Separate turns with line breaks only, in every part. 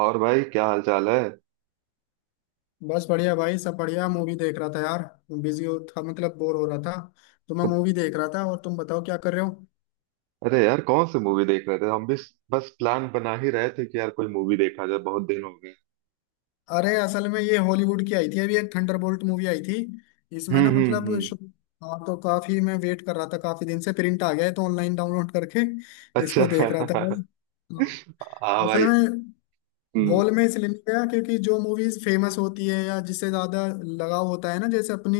और भाई, क्या हाल चाल है?
बस बढ़िया भाई। सब बढ़िया। मूवी देख रहा था यार। बिजी हो था मतलब बोर हो रहा था, तो मैं
तो,
मूवी देख रहा था। और तुम बताओ क्या कर रहे हो।
अरे यार, कौन सी मूवी देख रहे थे, हम भी? बस प्लान बना ही रहे थे कि यार कोई मूवी देखा जाए, बहुत दिन हो गए।
अरे असल में ये हॉलीवुड की आई थी, अभी एक थंडरबोल्ट मूवी आई थी। इसमें
हम्म,
ना
हम्म,
मतलब
हम्म।
हाँ, तो काफी मैं वेट कर रहा था काफी दिन से। प्रिंट आ गया है तो ऑनलाइन डाउनलोड करके इसको देख रहा
अच्छा।
था भाई। हाँ।
हाँ
असल
भाई।
में
हम्म,
गोल में इसलिए नहीं गया क्योंकि जो मूवीज फेमस होती है या जिससे ज्यादा लगाव होता है ना, जैसे अपनी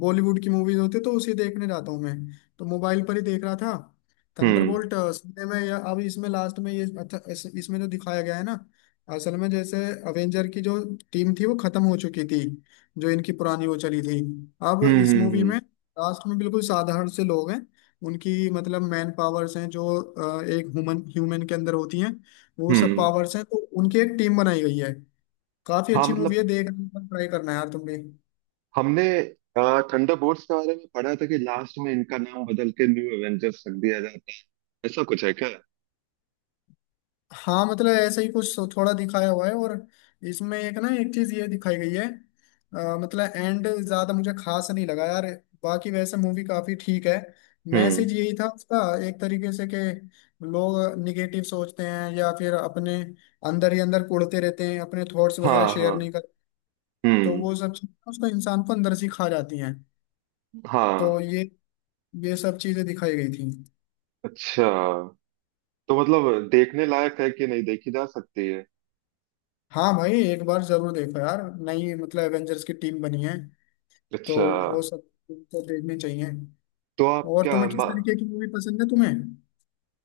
बॉलीवुड की मूवीज होती है तो उसी देखने जाता हूँ मैं। तो मोबाइल पर ही देख रहा था।
हम्म,
थंडरबोल्ट सुनने में या अब इसमें लास्ट में ये अच्छा इसमें जो दिखाया गया है ना, असल में जैसे अवेंजर की जो टीम थी वो खत्म हो चुकी थी। जो इनकी पुरानी वो चली थी। अब
हम्म।
इस
हम्म,
मूवी
हम्म,
में लास्ट में बिल्कुल साधारण से लोग हैं। उनकी मतलब मैन पावर्स हैं जो एक ह्यूमन ह्यूमन के अंदर होती हैं। वो सब
हम्म।
पावर्स हैं, तो उनकी एक टीम बनाई गई है। काफी
हाँ
अच्छी मूवी
मतलब
है, देखना ट्राई करना यार तुम भी।
हमने थंडरबोल्ट्स के बारे में पढ़ा था कि लास्ट में इनका नाम बदल के न्यू एवेंजर्स रख दिया जाता है, ऐसा कुछ है क्या?
हाँ मतलब ऐसा ही कुछ थोड़ा दिखाया हुआ है। और इसमें एक ना एक चीज ये दिखाई गई है। मतलब एंड ज्यादा मुझे खास नहीं लगा यार, बाकी वैसे मूवी काफी ठीक है।
हम्म।
मैसेज यही था उसका एक तरीके से, कि लोग निगेटिव सोचते हैं या फिर अपने अंदर ही अंदर कुढ़ते रहते हैं, अपने थॉट्स वगैरह
हाँ,
शेयर
हाँ।
नहीं करते। तो
हम्म।
वो सब चीजें उसको इंसान को अंदर से खा जाती हैं।
हाँ।
तो ये सब चीजें दिखाई गई थी।
अच्छा। तो मतलब देखने लायक है कि नहीं, देखी जा सकती है?
हाँ भाई एक बार जरूर देखो यार। नई मतलब एवेंजर्स की टीम बनी है, तो
अच्छा।
वो सब तो देखनी चाहिए।
तो आप
और
क्या
तुम्हें किस तरीके की मूवी पसंद है तुम्हें।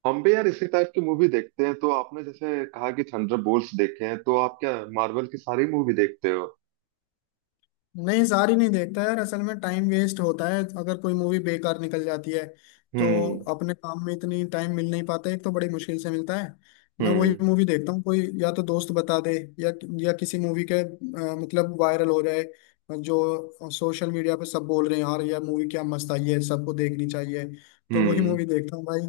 हम भी यार इसी टाइप की मूवी देखते हैं, तो आपने जैसे कहा कि थंडरबोल्ट्स देखे हैं, तो आप क्या मार्वल की सारी मूवी देखते हो?
नहीं सारी नहीं देखता यार, असल में टाइम वेस्ट होता है अगर कोई मूवी बेकार निकल जाती है। तो
हम्म,
अपने काम में इतनी टाइम मिल नहीं पाता है, एक तो बड़ी मुश्किल से मिलता है। मैं वही
हम्म,
मूवी देखता हूँ कोई, या तो दोस्त बता दे या या किसी मूवी के मतलब वायरल हो जाए, जो सोशल मीडिया पे सब बोल रहे हैं यार यह मूवी क्या मस्त आई है सबको देखनी चाहिए, तो वही
हम्म।
मूवी देखता हूँ भाई।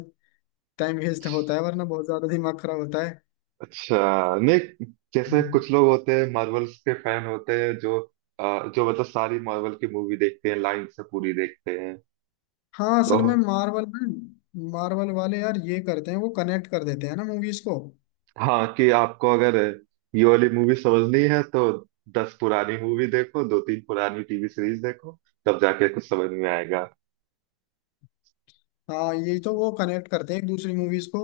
टाइम वेस्ट होता
अच्छ-
है वरना, बहुत ज्यादा दिमाग खराब होता
अच्छा। नहीं, जैसे कुछ
है।
लोग होते हैं, मार्वल्स के फैन होते हैं, जो जो मतलब सारी मार्वल की मूवी देखते हैं, लाइन से पूरी देखते हैं।
हाँ
तो
असल में मार्वल वाले यार ये करते हैं, वो कनेक्ट कर देते हैं ना मूवीज को।
हाँ, कि आपको अगर ये वाली मूवी समझनी है तो 10 पुरानी मूवी देखो, दो तीन पुरानी टीवी सीरीज देखो, तब जाके कुछ समझ में आएगा।
हाँ ये तो वो कनेक्ट करते हैं एक दूसरी मूवीज को।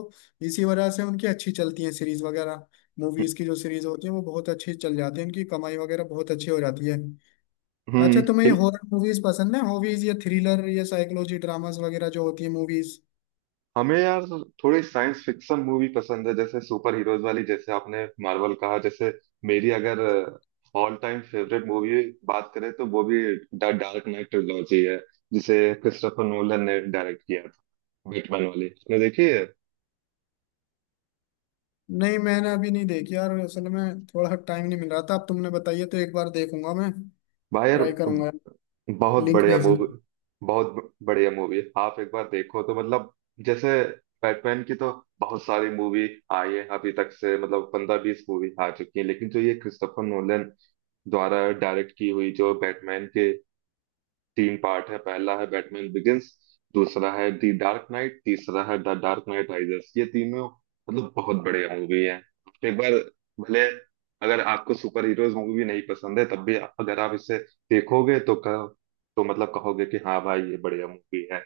इसी वजह से उनकी अच्छी चलती है सीरीज वगैरह। मूवीज की जो सीरीज होती है वो बहुत अच्छी चल जाती है, उनकी कमाई वगैरह बहुत अच्छी हो जाती है।
हम्म।
अच्छा तुम्हें ये
हिल-
हॉरर मूवीज पसंद है, हॉबीज या थ्रिलर या साइकोलॉजी ड्रामास वगैरह जो होती है मूवीज।
हमें यार थोड़ी साइंस फिक्शन मूवी पसंद है, जैसे सुपर हीरोज वाली, जैसे आपने मार्वल कहा, जैसे मेरी अगर ऑल टाइम फेवरेट मूवी बात करें, तो वो भी द डार्क नाइट ट्रिलॉजी है, जिसे क्रिस्टोफर नोलन ने डायरेक्ट किया था। बैटमैन वाली आपने देखी है?
नहीं मैंने अभी नहीं देखी यार, असल में थोड़ा टाइम नहीं मिल रहा था। अब तुमने बताइए तो एक बार देखूंगा मैं,
भाई यार,
ट्राई करूंगा।
बहुत
लिंक
बढ़िया मूवी।
भेजना।
बढ़िया मूवी, आप एक बार देखो तो मतलब, जैसे बैटमैन की तो बहुत सारी मूवी आई है अभी तक, से मतलब 15-20 मूवी आ चुकी है, लेकिन जो ये क्रिस्टोफर नोलन द्वारा डायरेक्ट की हुई, जो बैटमैन के तीन पार्ट है, पहला है बैटमैन बिगिंस, दूसरा है दी डार्क नाइट, तीसरा है द डार्क नाइट राइजेस, ये तीनों मतलब बहुत बढ़िया मूवी है। एक बार भले अगर आपको सुपर हीरोज मूवी नहीं पसंद है, तब भी अगर आप इसे देखोगे तो तो मतलब कहोगे कि हाँ भाई ये बढ़िया मूवी है।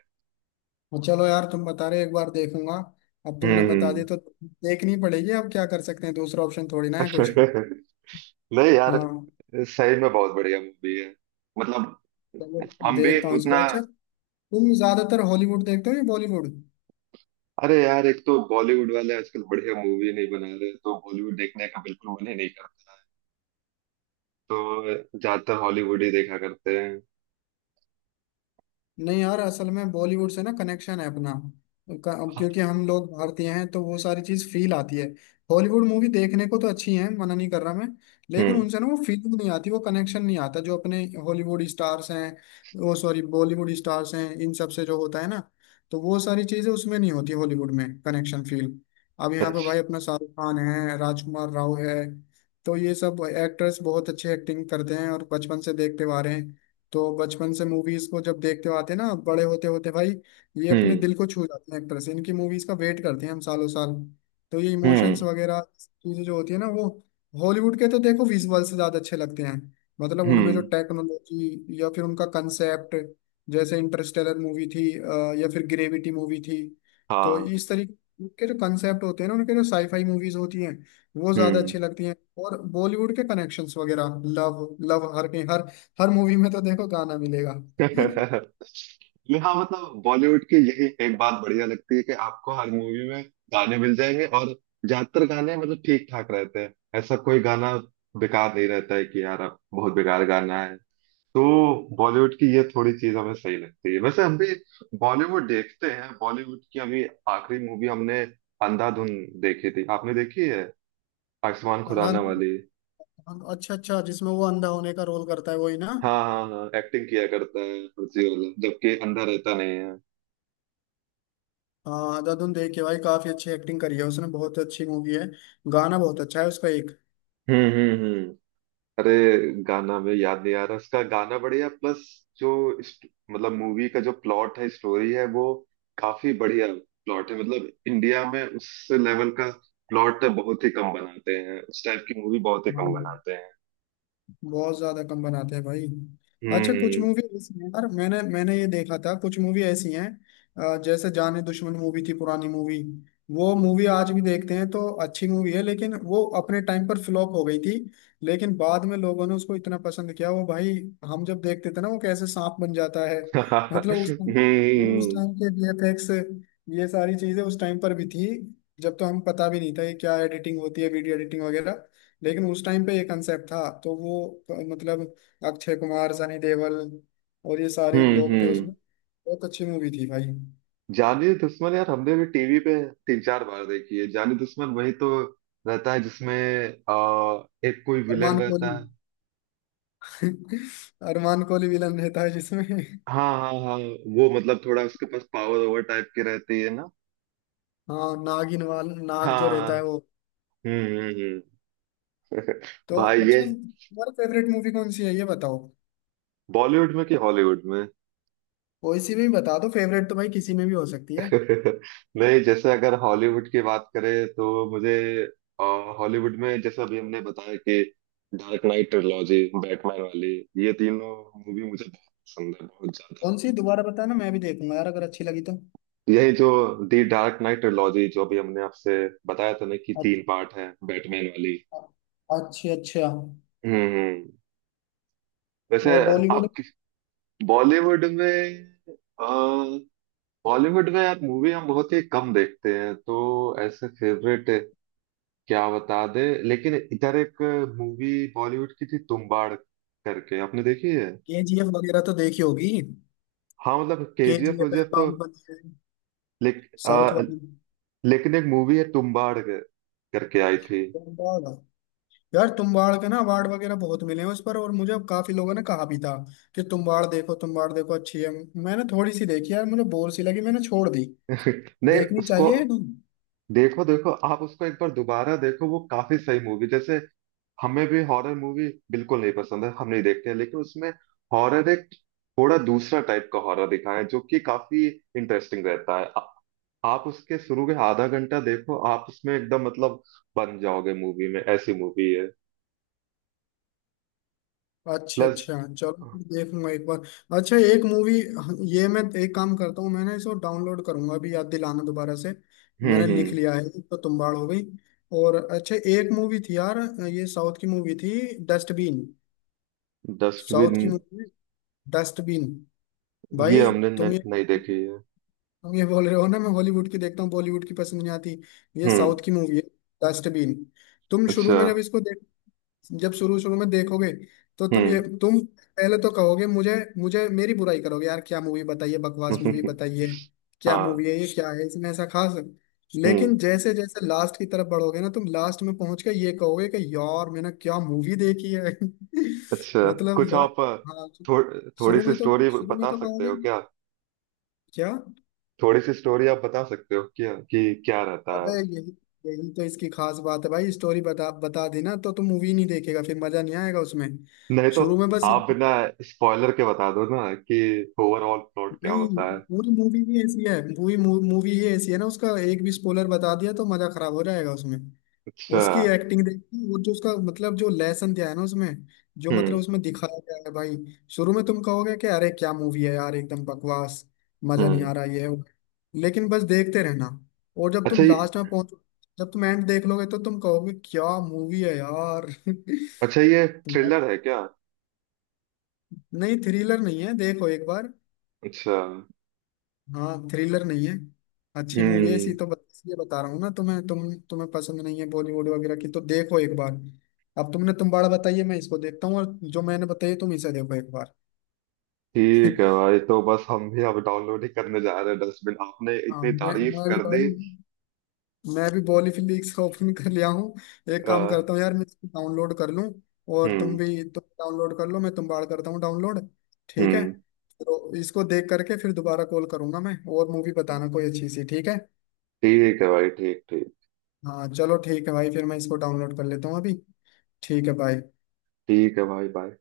और चलो यार तुम बता रहे हो, एक बार देखूंगा। अब तुमने बता
हम्म।
दिया तो देखनी पड़ेगी, अब क्या कर सकते हैं, दूसरा ऑप्शन थोड़ी ना है कुछ।
नहीं यार,
हाँ
सही में बहुत बढ़िया मूवी है, मतलब
चलो
हम भी
देखता हूँ
उतना।
इसको। अच्छा तुम ज्यादातर हॉलीवुड देखते हो या बॉलीवुड।
अरे यार, एक तो बॉलीवुड वाले आजकल बढ़िया मूवी नहीं बना रहे, तो बॉलीवुड देखने का बिल्कुल मन ही नहीं करता है, तो ज्यादातर हॉलीवुड ही देखा करते हैं।
नहीं यार असल में बॉलीवुड से ना कनेक्शन है अपना, क्योंकि हम लोग भारतीय हैं, तो वो सारी चीज फील आती है। हॉलीवुड मूवी देखने को तो अच्छी है, मना नहीं कर रहा मैं। लेकिन
हम्म।
उनसे ना वो फीलिंग नहीं आती, वो कनेक्शन नहीं आता जो अपने हॉलीवुड स्टार्स हैं, वो सॉरी बॉलीवुड स्टार्स हैं, इन सब से जो होता है ना। तो वो सारी चीजें उसमें नहीं होती हॉलीवुड में, कनेक्शन फील। अब यहाँ पे भाई
अच्छा।
अपना शाहरुख खान है, राजकुमार राव है। तो ये सब एक्टर्स बहुत अच्छे एक्टिंग करते हैं और बचपन से देखते हुए आ रहे हैं। तो बचपन से मूवीज को जब देखते हो आते हैं ना, बड़े होते होते भाई, ये अपने
हम्म,
दिल को छू जाते हैं एक तरह से। इनकी मूवीज का वेट करते हैं हम सालों साल। तो ये इमोशंस
हम्म,
वगैरह चीजें जो होती है ना वो, हॉलीवुड के तो देखो विजुअल से ज्यादा अच्छे लगते हैं। मतलब उनमें जो
हम्म।
टेक्नोलॉजी या फिर उनका कंसेप्ट, जैसे इंटरस्टेलर मूवी थी या फिर ग्रेविटी मूवी थी। तो
हाँ।
इस तरीके के जो कंसेप्ट होते हैं ना उनके, जो साईफाई मूवीज होती हैं वो ज्यादा अच्छी
हम्म।
लगती हैं। और बॉलीवुड के कनेक्शंस वगैरह लव लव हर के हर, हर मूवी में तो देखो गाना मिलेगा।
नहीं, हाँ मतलब बॉलीवुड की यही एक बात बढ़िया लगती है कि आपको हर मूवी में गाने मिल जाएंगे, और ज्यादातर गाने मतलब ठीक ठाक रहते हैं, ऐसा कोई गाना बेकार नहीं रहता है कि यार अब बहुत बेकार गाना है तो, बॉलीवुड की ये थोड़ी चीज हमें सही लगती है, वैसे हम भी बॉलीवुड देखते हैं, बॉलीवुड की अभी आखिरी मूवी हमने अंधाधुन देखी थी, आपने देखी है आयुष्मान खुराना
अंधाधुन।
वाली?
अच्छा अच्छा, जिसमें वो अंधा होने का रोल करता है वही ना।
हाँ, हाँ, हाँ, एक्टिंग किया करता है कुर्सी वाला, जबकि अंधा रहता नहीं है।
हाँ अंधाधुन देख के भाई, काफी अच्छी एक्टिंग करी है उसने, बहुत अच्छी मूवी है। गाना बहुत अच्छा है उसका एक।
हम्म, हम्म, हम्म। अरे गाना में याद नहीं आ रहा, उसका गाना बढ़िया प्लस, जो मतलब मूवी का जो प्लॉट है, स्टोरी है, वो काफी बढ़िया प्लॉट है, मतलब इंडिया में उस लेवल का प्लॉट बहुत ही कम बनाते हैं, उस टाइप की मूवी बहुत ही
हाँ
कम बनाते हैं।
बहुत ज्यादा कम बनाते हैं भाई। अच्छा कुछ
हम्म।
मूवी ऐसी हैं यार, मैंने मैंने ये देखा था कुछ मूवी ऐसी हैं, जैसे जाने दुश्मन मूवी थी, पुरानी मूवी। वो मूवी आज भी देखते हैं तो अच्छी मूवी है, लेकिन वो अपने टाइम पर फ्लॉप हो गई थी। लेकिन बाद में लोगों ने उसको इतना पसंद किया, वो भाई हम जब देखते थे ना वो कैसे सांप बन जाता है। मतलब उस
हम्म,
टाइम के वीएफएक्स, ये सारी चीजें उस टाइम पर भी थी। जब तो हम पता भी नहीं था ये क्या एडिटिंग होती है, वीडियो एडिटिंग वगैरह। लेकिन उस टाइम पे ये कंसेप्ट था, तो वो मतलब अक्षय कुमार, सनी देओल और ये सारे
हम्म,
लोग थे उसमें। बहुत अच्छी मूवी थी भाई।
जानी दुश्मन यार, हमने भी टीवी पे तीन चार बार देखी है जानी दुश्मन, वही तो रहता है जिसमें आ, एक कोई विलेन
अरमान कोहली।
रहता है।
अरमान कोहली विलन रहता है जिसमें।
हाँ, हाँ, हाँ। वो मतलब थोड़ा उसके पास पावर ओवर टाइप की रहती है ना।
हाँ नागिन वाल नाग जो
हाँ।
रहता है वो।
हम्म, हम्म,
तो
भाई ये
अच्छा तुम्हारा फेवरेट मूवी कौन सी है ये बताओ।
बॉलीवुड में कि हॉलीवुड में?
कोई सी भी बता दो, फेवरेट तो भाई किसी में भी हो सकती है।
नहीं, जैसे अगर हॉलीवुड की बात करें तो मुझे अ, हॉलीवुड में जैसे अभी हमने बताया कि डार्क नाइट ट्रिलॉजी बैटमैन वाली ये तीनों मूवी मुझे बहुत पसंद है, बहुत ज्यादा।
कौन सी दोबारा बताना, मैं भी देखूंगा यार अगर अच्छी लगी तो।
यही जो दी डार्क नाइट ट्रिलॉजी, जो अभी हमने आपसे बताया था ना कि तीन
अच्छा
पार्ट है, बैटमैन वाली।
अच्छा अच्छा।
हम्म, वैसे
और बॉलीवुड।
आप बॉलीवुड में अ, बॉलीवुड में यार मूवी हम बहुत ही कम देखते हैं, तो ऐसे फेवरेट क्या बता दे, लेकिन इधर एक मूवी बॉलीवुड की थी तुम्बाड़ करके, आपने देखी है?
केजीएफ वगैरह तो देखी होगी।
हाँ मतलब केजीएफ
केजीएफ है,
वजीएफ तो
बाहुबली है,
लेक,
साउथ
अ,
वाली।
लेकिन एक मूवी है तुम्बाड़ करके आई थी।
तुम्बाड़। यार तुम्बाड़ के ना अवार्ड वगैरह बहुत मिले हैं उस पर, और मुझे काफी लोगों ने कहा भी था कि तुम्बाड़ देखो अच्छी है। मैंने थोड़ी सी देखी यार, मुझे बोर सी लगी, मैंने छोड़ दी।
नहीं
देखनी
उसको
चाहिए या नहीं।
देखो, देखो आप उसको एक बार दोबारा देखो, वो काफी सही मूवी, जैसे हमें भी हॉरर मूवी बिल्कुल नहीं पसंद है, हम नहीं देखते हैं, लेकिन उसमें हॉरर एक थोड़ा दूसरा टाइप का हॉरर दिखाया है, जो कि काफी इंटरेस्टिंग रहता है, आप उसके शुरू के आधा घंटा देखो, आप उसमें एकदम मतलब बन जाओगे मूवी में, ऐसी मूवी है।
अच्छा
प्लस।
अच्छा चलो मैं देखूंगा एक बार। अच्छा एक मूवी, ये मैं एक काम करता हूँ, मैंने इसको डाउनलोड करूंगा, अभी याद दिलाना दोबारा से।
हम्म,
मैंने लिख
हम्म।
लिया है, एक तो तुम्बाड़ हो गई। और अच्छा एक मूवी थी यार, ये साउथ की मूवी थी, डस्टबिन। South
dustbin.
की मूवी, डस्टबिन,
ये
भाई।
हमने
तुम
न,
ये
नहीं देखी है।
तुम ये बोल रहे हो ना मैं हॉलीवुड की देखता हूँ बॉलीवुड की पसंद नहीं आती, ये
हम्म।
साउथ की मूवी है, डस्टबिन। तुम शुरू
अच्छा।
में जब इसको, जब शुरू शुरू में देखोगे, तो
हम्म।
तुम पहले तो कहोगे मुझे, मेरी बुराई करोगे यार क्या मूवी बताइए, बकवास मूवी बताइए, क्या
हाँ।
मूवी है ये, क्या है इसमें ऐसा खास।
हम्म।
लेकिन जैसे जैसे लास्ट की तरफ बढ़ोगे ना तुम, लास्ट में पहुंच के ये कहोगे कि यार मैंने क्या मूवी देखी है।
अच्छा
मतलब
कुछ
यार।
आप
हाँ तो
थोड़ी
शुरू
सी
में तो
स्टोरी
शुरू में
बता
तो
सकते
कहोगे
हो क्या?
क्या।
थोड़ी सी स्टोरी आप बता सकते हो क्या कि क्या रहता
अबे
है?
यही यही तो इसकी खास बात है भाई, स्टोरी बता बता देना तो तुम मूवी नहीं देखेगा फिर, मजा नहीं आएगा उसमें।
नहीं तो
शुरू में बस।
आप बिना स्पॉइलर के बता दो ना कि ओवरऑल प्लॉट क्या
नहीं
होता है।
पूरी मूवी ही ऐसी है, ना उसका एक भी स्पॉइलर बता दिया तो मजा खराब हो जाएगा उसमें।
अच्छा।
उसकी एक्टिंग देखी, वो जो उसका मतलब जो लेसन दिया है ना उसमें, जो मतलब
हम्म,
उसमें दिखाया गया है भाई। शुरू में तुम कहोगे कि अरे क्या मूवी है यार एकदम बकवास, मजा नहीं
हम्म।
आ रहा, ये है वो। लेकिन बस देखते रहना, और जब तुम
अच्छा ये।
लास्ट में पहुंचो, जब तुम एंड देख लोगे, तो तुम कहोगे क्या मूवी है यार।
अच्छा, ये थ्रिलर है क्या?
नहीं थ्रिलर नहीं है, देखो एक बार।
अच्छा।
हाँ थ्रिलर नहीं है, अच्छी मूवी है।
हम्म।
इसलिए बता रहा हूँ ना तुम्हें, तुम्हें पसंद नहीं है बॉलीवुड वगैरह की, तो देखो एक बार। अब तुमने तुम बाड़ा बताइए मैं इसको देखता हूँ, और जो मैंने बताई तुम इसे देखो एक बार।
ठीक है भाई, तो बस हम भी अब डाउनलोड ही करने जा रहे हैं, डस्टबिन आपने
हाँ
इतनी
मैं
तारीफ
मैं भी
कर
भाई,
दी।
मैं भी बॉली फिलिक्स ओपन कर लिया हूँ। एक काम करता
अ,
हूँ यार, मैं इसको डाउनलोड कर लूँ। और तुम
हम्म,
भी तुम डाउनलोड कर लो, मैं तुम बाड़ करता हूँ डाउनलोड। ठीक है।
हम्म।
तो इसको देख करके फिर दोबारा कॉल करूंगा मैं, और मूवी बताना कोई अच्छी सी, ठीक है।
ठीक है भाई, ठीक ठीक।
हाँ चलो ठीक है भाई, फिर मैं इसको डाउनलोड कर लेता हूँ अभी। ठीक है भाई।
ठीक है भाई, बाय।